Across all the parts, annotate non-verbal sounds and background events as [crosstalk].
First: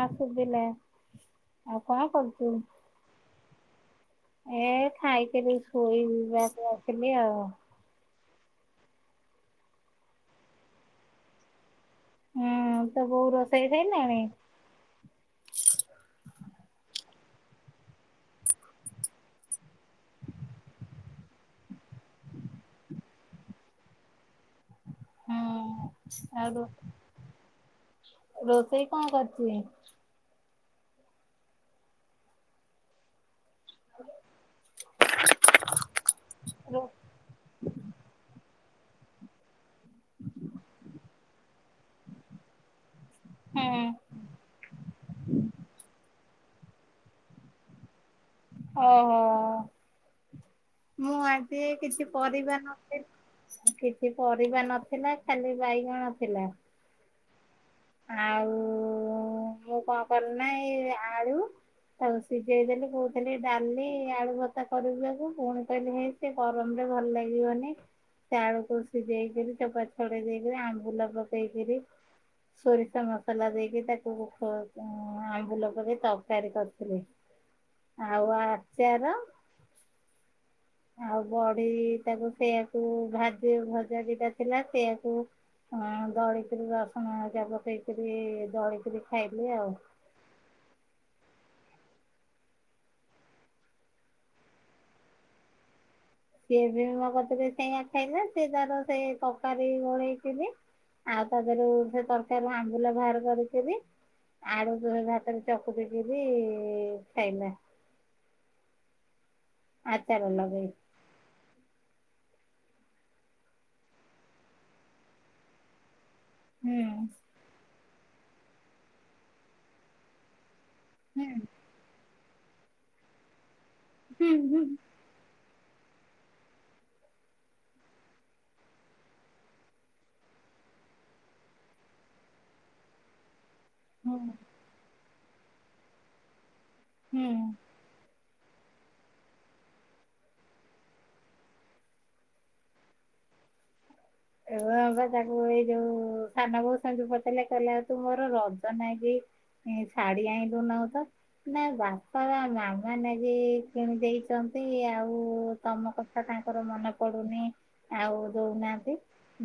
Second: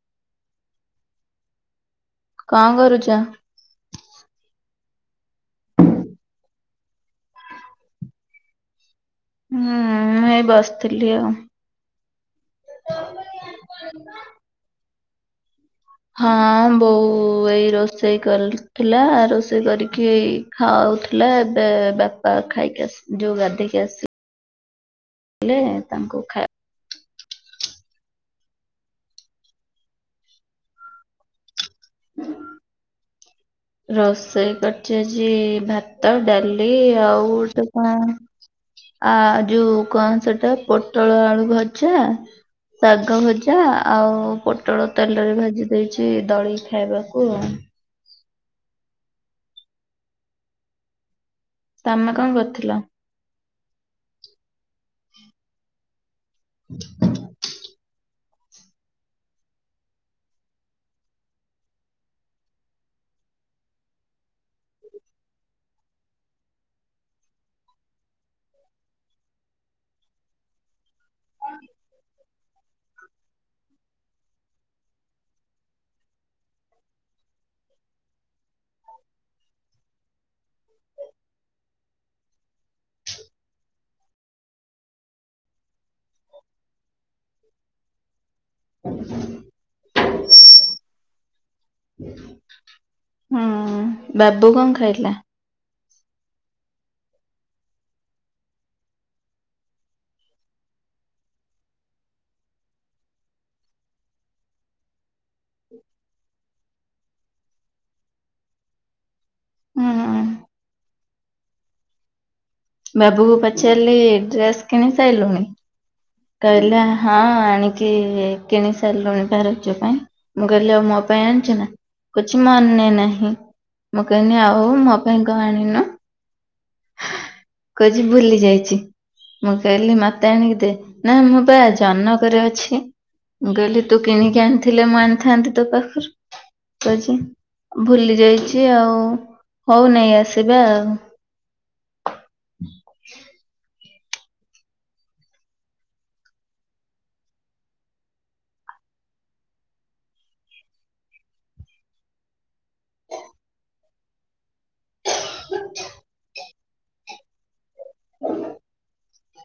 ଆ ସୁବିଲେ ଆଉ। କଣ କରୁଛୁ? କଣ କରୁଛ। ଏ ଖାଇକିରି ଶୋଇବାକୁ ଆସିଲି ଆଉ। ହୁଁ ହ ବସ୍ ଥିଲି ଆଉ। ହୁଁ ତ ବୋଉ ରୋଷେଇ ସାଇଲେଣି। ହଁ ବୋଉ ଏଇ ରୋଷେଇ କରିଥିଲା ରୋଷେଇ କରିକି ଏଇ ଖାଉଥିଲା। ଏବେ ବାପା ଖାଇକିସି ଯୋଉ ଗାଧେଇକି ଆସି ହୁଁ ହେଲେ ତାଙ୍କୁ ଆଉ ଖାଇ ରୋ ରୋଷେଇ କଣ କରିଛି। ହୁଁ। ରୋଷେଇ କରଚି ଆଜି ଭାତ ଡାଲି ରୋ ଆଉ ଗୋଟେ କଣ। ଆ ଯୋଉ କଣ ସେଟା ପୋଟଳ ଆଳୁ ଭଜା। ଶାଗ ଭଜା ହୁଁ ଆଉ ପୋଟଳ ତେଲରେ ଭାଜି ଦେଇଛି। ଦଳୀ ଖାଇବାକୁ ଓହୋ ମୁଁ ଆ ସିଏ କିଛି ତମେ କଣ ପରିବା କରିଥିଲ? ନଥି କିଛି ପରିବା ନଥିଲା ଖାଲି ବାଇଗଣ ଥିଲା। ଆଉ ମୁଁ କଣ କଲି ନା ଏଇ ଆଳୁ ତାକୁ ସିଝେଇ ଦେଲି ବଉ ଖାଲି ଡାଲି ଆଳୁ ଭର୍ତା କରିବାକୁ ପୁଣି କହିଲି ହେଇ ସେ ଗରମରେ ଭଲ ଲାଗିବନି ସେ ଆଳୁକୁ ସିଝେଇକରି ଚୋପା ଛଡେଇ ଦେଇକରି ଆମ୍ବୁଲ ପକେଇକରି ସୋରିଷ ମସଲା ଦେଇକି ତାକୁ ଉଁ ଆମ୍ବୁଲ ପକେଇ ତରକାରୀ କରିଥିଲି। ଆଉ ଆ [unintelligible] ଆଉ ବଢି ତାକୁ ସେଆକୁ ଭାଜି ଭଜା ଦିଟା ଥିଲା ସେଆକୁ ହଁ ଦଳିକିରି ରସୁଣ ହରିକା ପକେଇକିରି ଦଳିକିରି ଖାଇଲି ଆଉ- ହଁ, ବାବୁ କଣ ଖାଇଲା? ସିଏ ବି ମୋ କତିରେ ସେଆ ଖାଇଲା ସିଏ ତାର ସେ ତରକାରୀ ଗୋଳେଇକିରି ଆଉ ତା ଦେହରୁ ସେ ତରକାରୀରୁ ଆମ୍ବୁଲା ବାହାର କରିକିରି ଆଳୁ ସେ ଭାତରେ ଚକୁଟିକିରି ଖାଇଲା ହୁଁ। ଆଚାର ଲଗେଇକି। ବାବୁ କୁ ପଚାରିଲି ଡ୍ରେସ କିଣି ସାରିଲୁଣି? କହିଲ ହୁଁ। ହଁ ଆଣି କି କିଣି ସାରିଲୁଣି [unintelligible] ପାଇଁ କହିଲି ମୋ ହୁଁ ପାଇଁ ଆଣିଛୁ ନା?? କିଛି ମାନେ ନାହିଁ। ମୁଁ ହୁଁ କହିନି ହୁଁ ଆଉ ମୋ ପାଇଁ କଣ ଆଣି କହୁଛି ଭୁଲି ଯାଇଛି, ମୁଁ କହିଲି ମୋତେ ଆଣିକି ଦେ ନା ମୁଁ ବା ଜନକରେ ଅଛି। ମୁଁ କହିଲି ତୁ ହୁଁ କିଣିକି ଆଣିଥିଲେ ମୁଁ ଆନ୍ ଥାନ୍ତି ତୋ ପାଖରୁ କହୁଛି ହୁଁ। ଭୁଲି ଯାଇ ଛି ଆଉ ହଉ ନେଇ ଆସିବା ଆଉ। ଏବେ ଏବେ ତାକୁ ଏଇ ଯୋଉ ସାନ ବୋଉ ସେମତି ପଚେଇଲେ କହିଲ ଆଉ ତୁ ମୋର ରଜ ନା କି ଶାଢୀ ଆଣିଲୁ ନାହୁଁ ତ ନା ବାପା ବା ମାମା ନାଗି କିଣି ଦେଇଚ ଏଇ ଆଉ ତମ କଥା ତାଙ୍କ ଙ୍କର ମନେ ପଡୁନି ଆଉ ଦଉନାହାନ୍ତି।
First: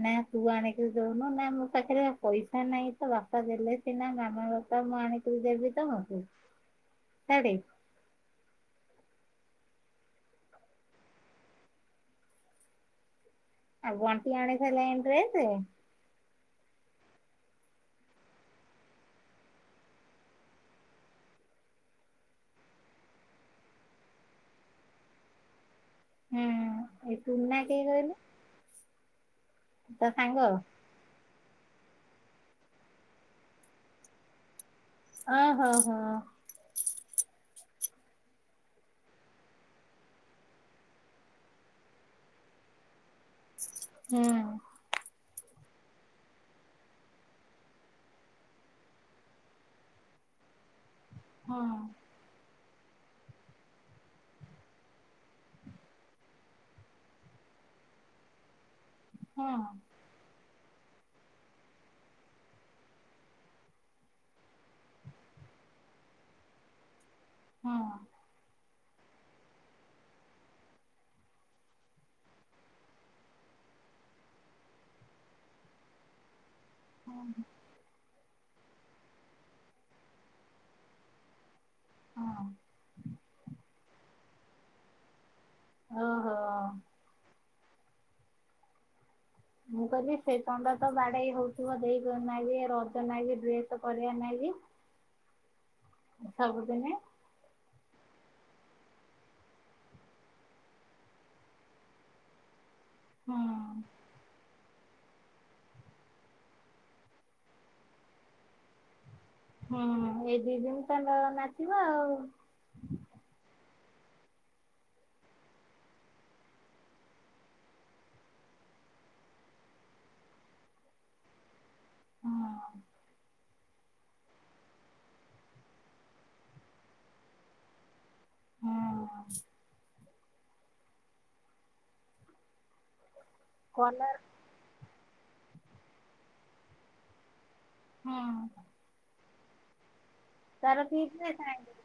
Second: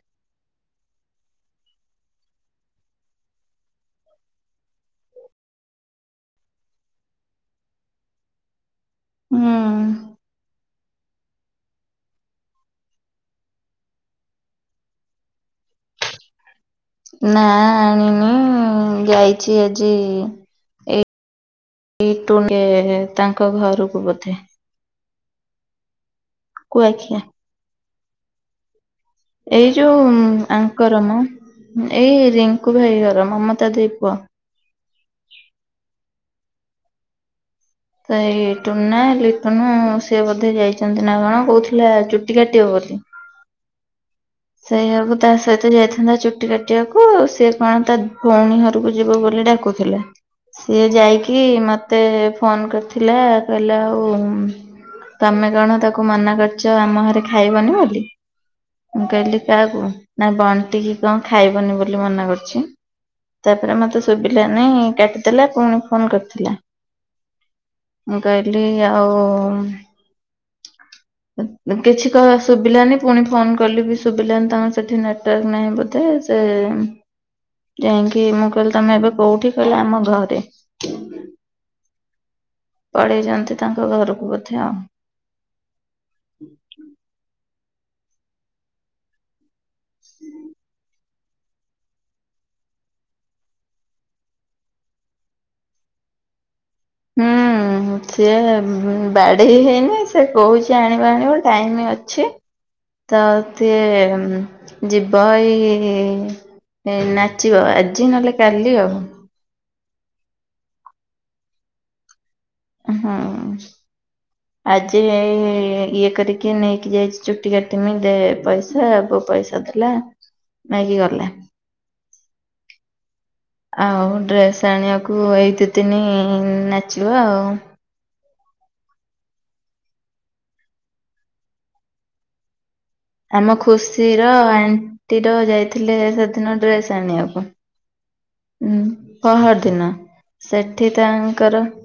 ନାଇଁ ଆ ତୁ ଆଣିକିରି ଦଉନୁ ନା ମୋ ପାଖରେ ବା ପଇସା ନାହିଁ ତ ବାପା ଦେଲେ ସିନା ମାମା ବାପା ମୁଁ ଆଣିକିରି ଦେବି ତମକୁ ସାଡେ ହୁଁ। ଆଉ ବଣ୍ଟି ଆଣିସାଇଲାଣି ଡ୍ରେସ। ନା ଆଣିନି ଯାଇଛି ଆଜି ଏ [unintelligible] ତାଙ୍କ ଘରକୁ ବୋଧେ ହୁଁ ଏ କୁଆଖିଆ ଟୁନା କିଏ କହିଲ? ଏଇ ଯୋଉ ସାଙ୍ଗ ଆଙ୍କର ମ' ଏଇ ରିଙ୍କୁ ଭାଇ ଘର ମମତା ଦେଇ ପୁଅ ଓ ହୋ ହୋ। ତ ଏଇ ଟୁନା ଲିଟୁନୁ ସେ ବୋଧେ ଯାଇଛନ୍ତି ନା କଣ କୋଉଥିଲା ଚୁଟି କାଟିବ ବୋଲି ହୁଁ। ସେଇଆକୁ ତା ସହିତ ଯାଇଥାନ୍ତା ଚୁଟି କାଟିବାକୁ ସିଏ କଣ ତା ଭଉଣୀ ଘରକୁ ଯିବ ବୋଲି ଡାକୁଥିଲା ସିଏ ଯାଇକି ହଁ। ମତେ ଫୋନ କରି ଥିଲା କହିଲା ଆଉ ତମେ କଣ ତାକୁ ମନା କରିଛ ଆମ ଘରେ ଖାଇବନି ବୋଲି। ମୁଁ କହିଲି ହଁ କାହାକୁ ନା ବଣ ଟିକେ କଣ ଖାଇବନି ବୋଲି ମନା କରିଛି ତାପରେ ମତେ ଶୁଭିଲା ନାହି କାଟିଦେଲା ପୁଣି ଫୋନ କରିଥିଲା। ହଁ। ମୁଁ କହିଲି ଆଉ କିଛି କ ଶୁଭିଲାନି ପୁଣି ଫୋନ କାଲି ବି ଶୁଭିଲାନି ତମର ସେଇଠି ନେଟୱାର୍କ ନାହିଁ ବୋଧେ ଆଉ ସେ ହଁ ହଁ ଯାାଇଙ୍କି କି ମୁଁ କହିଲି ତମେ ଏବେ କୋଉଠି କହିଲା ଆମ ଘରେ। ପରେଇ ଯାନ୍ତି ତା ଘରକୁ ବୋଧେ ଆଉ। ଓହୋ ଆଛା। ମୁଁ କହିଲି ସେ ଚଣ୍ଡ ତ ବାଡେଇ ହଉଥିବ ଦେଇଁ କି ରଜ ନାଗି କି ଡ୍ରେସ କରିବା ନାଗି ସବୁଦିନେ। ହୁଁ ସିଏ ଉ ବା ବାଡେଇ ହେଇନି ସେ କହୁଛି ଆଣିବା ଆଣିବ ଟାଇମ ଅଛି। ହୁଁ ତତେ ଯିବ ଏଇ ନାଚିବ ଆଜି ନହେଲେ କାଲି ଆଉ। ହୁଁ ଏଇ ଦି ଦିନ ତାଙ୍କ ନାଚିବ ଆଉ। ହୁଁ ଆଜି ଇଏ କରିକି ନେଇକି ଯାଇଛି ଚୁଟି କାଟିମି ପଇସା ଅଳ୍ପ ପଇସା ଥିଲା ନେଇକି ଗଲା। ହଁ। ଆଉ ଡ୍ରେସ ଆଣିବାକୁ ଏଇ ଦି ତିନି ନାଚିବ ଆଉ। ହଁ। ଆମ କଲର ଖୁସିର ଖୁସି ର ଯାଇଥିଲେ ସେଦିନ ଡ୍ରେସ୍ ଆଣିବାକୁ। ହଁ। ପହର ଦିନ। ତାର ସେଠି କି ଡ୍ରେସ ତାଙ୍କର ଆଣିଲୁ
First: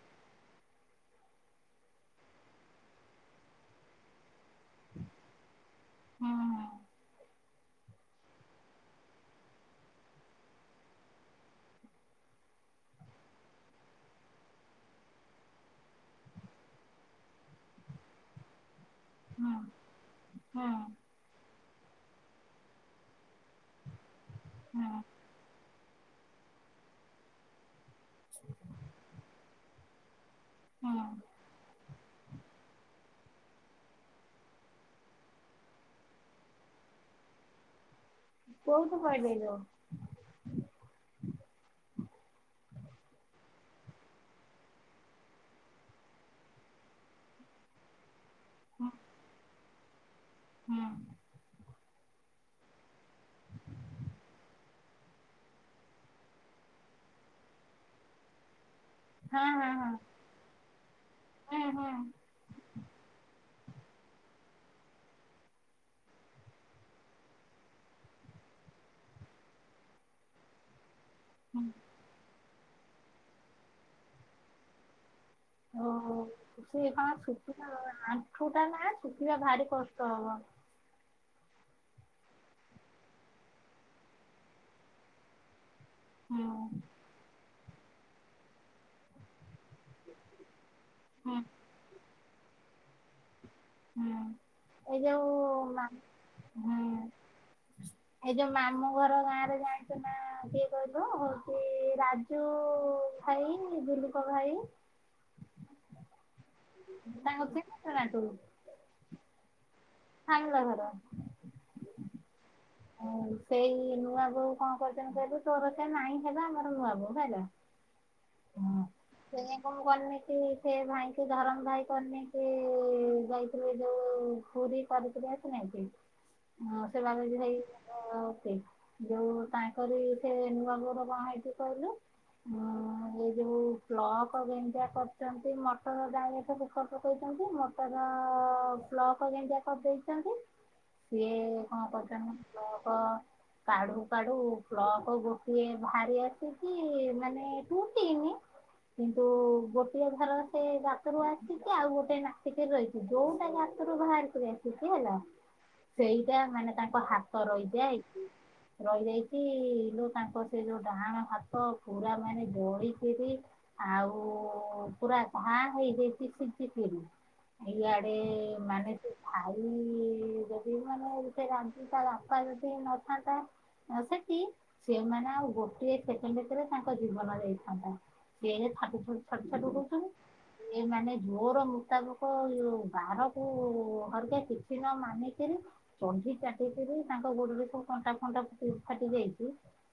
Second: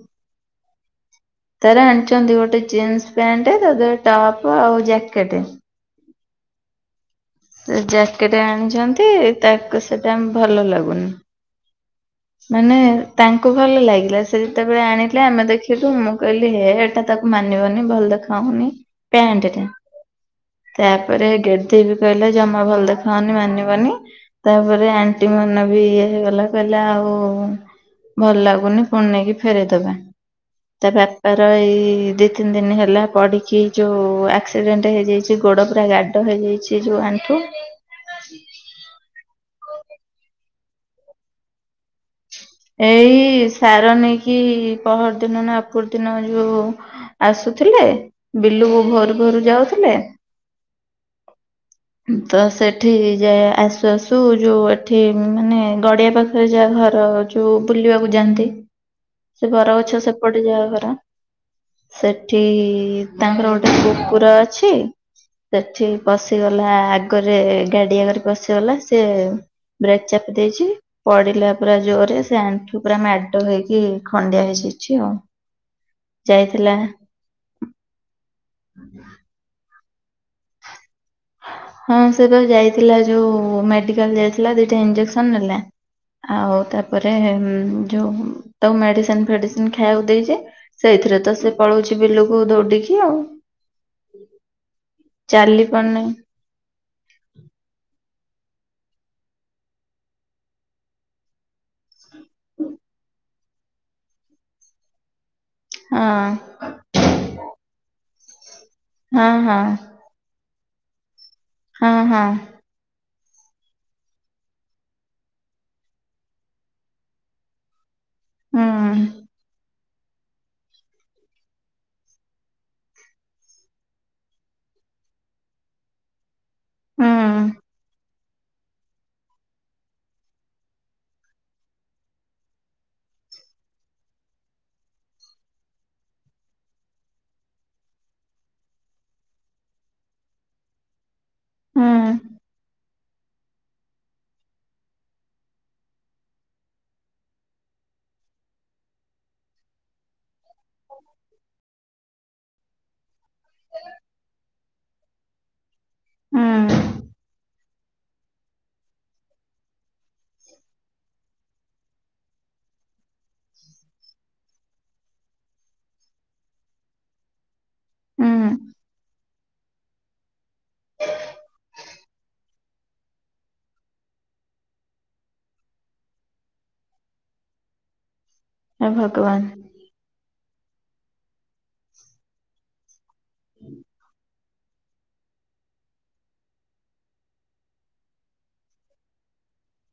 ତ ଆଣିଛନ୍ତି ଗୋଟେ ଜିନ୍ସ ପ୍ୟାଣ୍ଟ ତା ଦିରେ ଟପ୍ ଆଉ ଜ୍ୟାକେଟ। ହଁ ହଁ। ସେ ଜ୍ୟାକେଟ ଆଣିଛନ୍ତି ତାକୁ ସେଇଟା ଭଲ ଲାଗୁନି। ମାନେ ତାଙ୍କୁ ଭଲ ଲାଗିଲା ସେ ଯେତେବେଳେ ଆଣିଲେ ଆମେ ଦେଖିଲୁ ମୁଁ କହିଲି ହେ ଏଟା ତାକୁ ମାନିବନି ଭଲ ଦେଖାଉନି। ପ୍ୟାଣ୍ଟ ହୁଁ ଟା ହୁଁ ତାପରେ ଡ୍ରେ ଦିଦି କହିଲା ଜମା ଭଲ ଦେଖାଯାଉନି ମାନିବନି। ହୁଁ ତାପରେ ଆଣ୍ଟି ମନ୍ ବିଏ ହେଗଲା ପ ଆଉ। ଭଲ ଲାଗୁନି ପୁଣି ନେଇକି ଫେରେଇଦବା। ତା ହୁଁ ବାପାର ଏଇ ଦି ତିନି ଦିନ ହେଲା ପଡିକି ଯୋଉ ଆକ୍ସିଡେଣ୍ଟ ହେଇଯାଇଛି ଗୋଡ ପୁରା ଗାଡ ହେଇଯାଇଛି। ଏ ଯୋଉ ଆଣ୍ଠୁ। କୋଉଠୁ ପଇଲେ ଲୋ? ଏଇ ସାର ନେଇକି ପହରଦିନ ନା ଅପୁରୁଦିନ ଯୋଉ ଆସୁଥିଲେ। ବିଲୁକୁ ଭୋରୁ ଭୋରୁ ଯାଉ ଥିଲେ। ହଁ। ତ ସେଠି ଯାଏ ଆସୁ ଆସୁ ଯୋଉ ଏଠି ମାନେ ଗଡିଆ ପାଖରେ ଯାହା ଘର। ଯୋଉ ବୁଲିବାକୁ ଯାଆନ୍ତି। ହଁ ସେ ହଁ ହଁ ବରଗଛ ସେପଟେ ଯାହା ଘର। ହୁଁ ହୁଁ [unintelligible] ସେଠି। ତାଙ୍କର ଗୋଟେ କୁକୁର ଅଛି ସେଠି ପଶିଗଲା ଆଗରେ ଗାଡି ଆଗରେ ପସିିଗଲା ସେ ବ୍ରେକ ଚାପି ଦେଇଛି। ପଡିଲା ହୁଁ ପୁରା ଜୋରରେ। ସେ ଆଣ୍ଠୁ ପୁରା ମାଡ ହେଇକି ଖଣ୍ଡିଆ ହେଇଯାଇଛି ଆଉ। ଓହୋ ଯାଇଥିଲା ସେ କଣ ଶୁଖିଥିବ ଆଣ୍ଠୁଟା ନା ଶୁଖିବା ଭାରି କ ଷ୍ଟ ହବ। ହଁ ସେ ତ ଯାଇଥିଲା ଯୋଉ ମେଡିକାଲ ଯାଇଥିଲା ଦିଟା ଇଞ୍ଜେକ୍ସନ ନେଲା। ହୁଁ ଆଉ ତାପରେ ଉଁ ଯୋଉ ତାକୁ ମେଡିସିନ ଫେଡିସିନ ଖାଇଆକୁ ଦେଇଛି। ସେଇଥିରେ ତ ହୁଁ ସେ ପଳଉଛିି ବିଲୁ କୁ ଦୌଉଡିକି ଆଉ। ହୁଁ। ଯୋଉ ଚାଲି ମା ପାରୁନି ହୁଁ। ଏଇ ଯୋଉ ମାମୁଁ ଘର ଗାଁରେ ଜାଣିଛୁ ନା କିଏ କହିଲୁ ହଉଛି ରା ଯୋଉ ଭାଇ ଦିଲ୍ଲୀପ ଭାଇ। ହଁ। ତାଙ୍କ ସେ ନା ତା [unintelligible] ହଁ ହଁ। ଭଲ ଘର। ହଁ ହଁ। ଉଁ ସେଇ ନୂଆ ବୋଉ କଣ କରିଛନ୍ତି କହିଲୁ ତୋର ସେ ମାଇଁ ହେବେ ଆମର ନୂଆ ବୋଉ ହେଲା। ହୁଁ ହଁ ସେ [unintelligible] କରିନି କି ସେ ଭାଇ କୁ ଧରମ ଭାଇ କରିନି କି ଯାଇଥିଲେ ଯୋଉ ପୁରୀ କରିକିରି ଆସି ନାହାନ୍ତି କି ହଁ ସେ ହୁଁ ବାବାଜୀ ଇାଇ ଆଉ ସେଇ ଯୋଉ ତାଙ୍କରି ସେ ନୂଆ ବୋହୁର କଣ ହେଇଚି କହିଲୁ ଅଁ ଏ ଯୋଉ ପ୍ଲକ ଯେମିତିଆ କରିଛନ୍ତି ମଟର ଡାଇରେକଟ୍ ଉପରକୁ ଦେଇଛନ୍ତି ମଟର ପ୍ଲକ ଯେମିତିଆ କରି ଦେଇଛନ୍ତି। ସେଇ କଣ ହୁଁ କରୁଛନ୍ତି ପ୍ଲକ୍ କାଢୁ କାଢୁ ପ୍ଲକ ଗୋଟିଏ ବାହାରି ଆସିକି ମାନେ ଟୁଟିନି କିନ୍ତୁ ଗୋଟିଏ ଘର ସେ ଗାତରୁ ଆସିଛିି ଆଉ ଗୋଟେ ନାଚିକିରି ରହିଛି ଯୋଉଟା ଗାତରୁ ବାହାରିକିରି ଆସି ଠିକ ହେଲା? ସେଇଟା ମାନେ ହୁଁ। ତାଙ୍କ ହାତ ରହିଯାଏ କି ରହିଯାଇଛି ଲ ତାଙ୍କ ସେ ଯୋଉ ଡାହାଣ ହାତ ପୁରା ମାନେ ଜଳିକିରି ଆଉ ପୁରା ଘା ହେଇଯାଇଛି ଫୁଟିକରି ହିଆଡେ ହୁଁ ମାନେ? ଆଉ [unintelligible] ତା ବାପା ଯଦି ନଥାନ୍ତା ସେଠି ସେମାନେ ଆଉ ଗୋଟିଏ ସେକେଣ୍ଡ ପରେ ତାଙ୍କ ଜୀବନ ଯାଇଥାନ୍ତା। ହେ ଭଗବାନ [unintelligible] ଏ ମାନେ ଜୋର ମୁତାବକ ଯୋଉ ବାର ହୁଁ ଘରିକ କିଛି ନ ମାନିକରି ଚଢି ଚାଟିକିରି ତାଙ୍କ ଗୋଡରେ ସବୁ କଣ୍ଟା ଫଣ୍ଟା ଫାଟି ଯାଇଛି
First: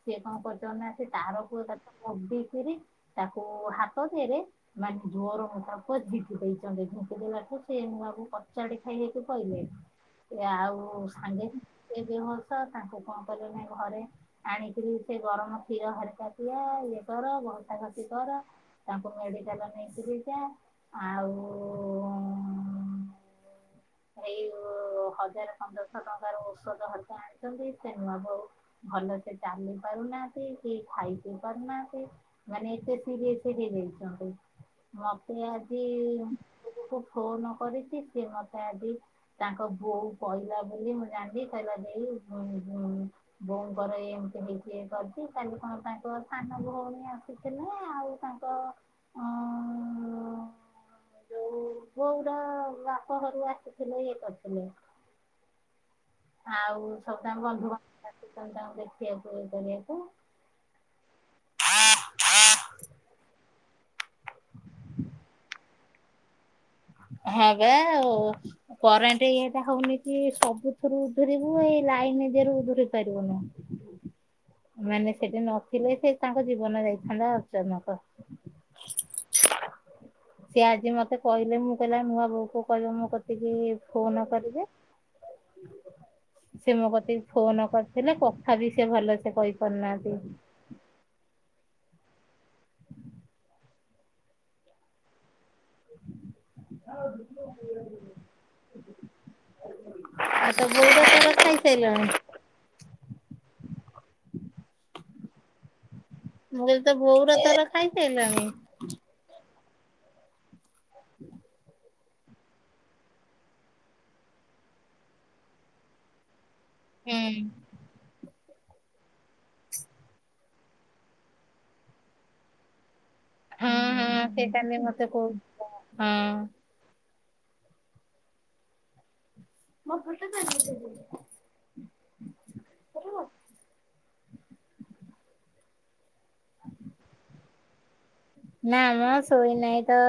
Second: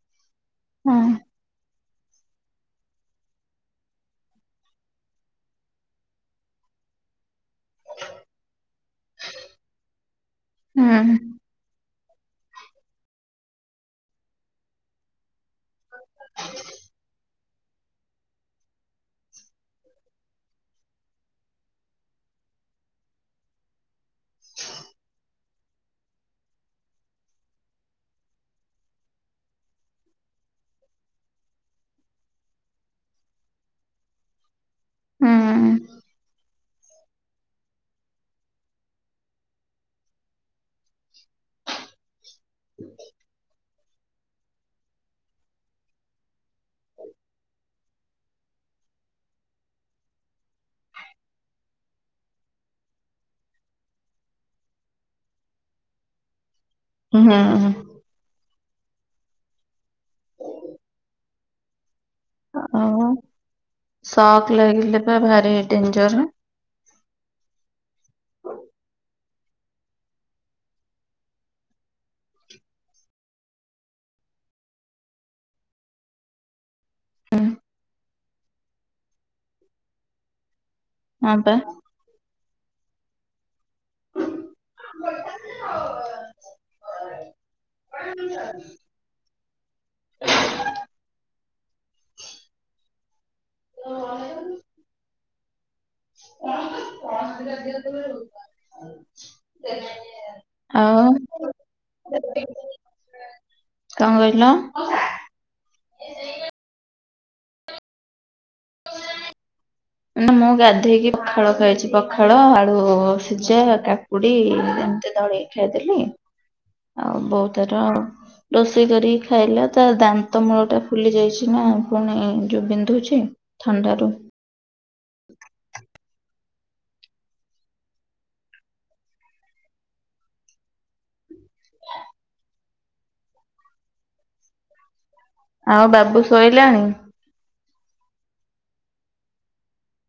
ସେ କଣ କରିଛନ୍ତି ନା ସେ ହଁ ତାର ପୁଅ ମଡିକରି ତାକୁ ହାତ ଦେରେ ମାନେ ଜୋର ମୁତାବକ ଝିଙ୍କି ଦେଇଛନ୍ତି ଝିଙ୍କି ଦେବାକୁ ସେ ନୂଆ ବୋହୁ କଚାଡି ସେ ହେତୁ କହିଲେ ଏ ଆଉ ହୁଁ ସାଙ୍ଗେ ଏବେହସ ତାଙ୍କୁ କଣ କଲେ ନା ଘରେ ଆଣିକିରି ସେ ଗରମ କ୍ଷୀର ହରକା ପିଆ ଇବର ବ କଫି କର ତାକୁ ପାଇଁ ଏବେ ଲ ନେଇକିରି ଯାଅ ଆଉ ଏଇ ହଁ ହଜାର ପନ୍ଦରଶହ ଟଙ୍କାର ଔଷଧ ହେରିକା ଆଣିଛନ୍ତି ସେ ନୂଆ ବୋହୁ ଭଲ ସେ ଚାଲି ପାରୁନାହାନ୍ତି କେହି ଖାଇ ପିଇ ପାରୁନାହାନ୍ତି ମାନେ ଏତେ ସିରିଏସ ହେଇଛନ୍ତି। ମତେ ଆଜି? ହୁଁ ଫୋନ କରିଛି ସିଏ ମତେ ଜି ତାଙ୍କ ବୋଉ କହିଲା ବୋଲି ମୁଁ ଜାଣିଲି କହିଲା ଦେଇ ହୁଁ ହୁଁ ବହୁ ଘରେ ଏମିତି ହେଇକି ଏ କରିଛି କାଲି କଣ ତାଙ୍କ ସାନ ଭଉଣୀ ଆସିଥିଲେ ଆଉ ତାଙ୍କ ଉ ଯୋଉ ବୋହୂର ବାପ ଘରୁ ଆସିଥିଲେ ଇଏ କରିଥିଲେ। ଆଉ ସବୁ ତାଙ୍କୁ ହୁଁ ବନ୍ଧୁବାନ୍ଧବ ଆସିଛନ୍ତି ତାକୁ ଦେ ପିଆ ପୁଇ କରିବାକୁ ଆଉ ଶକ୍ ଲାଗିଲ ବା ଭାରି ଡେଞ୍ଜର ହଁ ବା ଆଉ କରେଣ୍ଟ ଇଏଟା ହଉନି କି ସବୁଥିରୁ ଉଧୁରିବୁ ଏଇ ଲାଇନ ଦିହରୁ ଉଧୁରି ପାରିବୁନି ମାନେ ସେଠି ନଥିଲେ ସେ ତାଙ୍କ ଜୀବନ ଯାଇ ହେଲୋ ଅର୍ଚ୍ଚନା କହ। [inaudible] ସିଏ ଆଜି ମତେ ହଁ ବା କହିଲେ ମୁଁ ହେଲେ ନୂଆ ବୋଉ କୁ କହିବ ମୋ କତିକି ଫୋନ କରିବେ ସେ ମୋ କତିକି ଫୋନ କରିଥିଲେ କଥା ବି ସେ ଭଲ ସେ କହି ପାରୁନାହାନ୍ତି। [unintelligible] ହଁ ମ। ଆଉ ଆଉ ତୋ ବୋଉର କଣ ତୋର ଖାଇସାଇଲଣି? କହିଲ? ଏ ମୁଁ କିହିଲି ତୋ ବୋଉ ର ତୋର ଖାଇସାଇଲଣି? [unintelligible] ନେ ମୁଁ ଗା ଏହି ପଖାଳ ଖାଇଛି ପ ପଖାଳ ଆଳୁ ସିଝା କାକୁଡି ଏମିତି ଦଳିକି ଖାଇଦେଲି ହୁଁ ଆଉ ବୋଉ ତାର ରୋଷେଇ କରିକି ଖାଇଲା ତା ଦାନ୍ତ ମୂଳ ଟା ଫୁଲି ଯାଇଛି ନା ପୁଣି ଯୋଉ ବିନ୍ଧୁଛି। ହୁଁ ଥଣ୍ଡାରୁ ହୁଁ ସେଇଟା ବି ମତେ କହୁଥିଲ ହୁଁ। [inaudible] ଆଉ ବାବୁ ଶୋଇଲାଣି? ନା ମ ଶୋଇନାହିଁ ତ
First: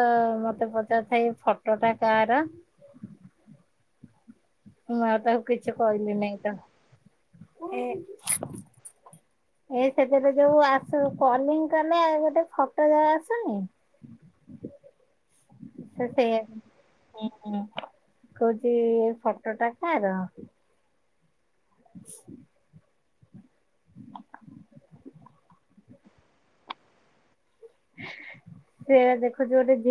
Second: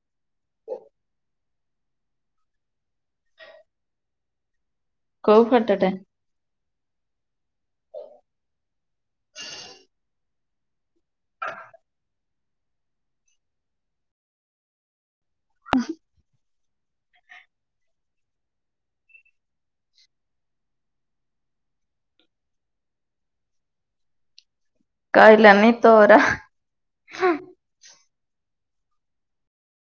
ମତେ ପଚାରୁଥାଏ, ଏଇ ଫଟୋ ଟା କାହାର? ମୁଁ ଆଉ କୋଉ ତାକୁ କିଛି ଫଟୋ ଟା କହିଲି ନାଇଁ ତାଙ୍କୁ ଏ ଏଇ ସେଥିରେ ଯୋଉ ଆସିବ କଲିଙ୍ଗ କଲେ ଆଉ ଗୋଟେ ଫଟୋ ଯୋଉ ଆସୁନି ସେ ସେଇ କହୁଛି ଏ ଫଟୋ ଟା କାର? [unintelligible] ଖାଇଲାନି ଏତେ ଗୋରା ସେୟା ଦେଖୁଛି ଗୋଟେ ଜୁ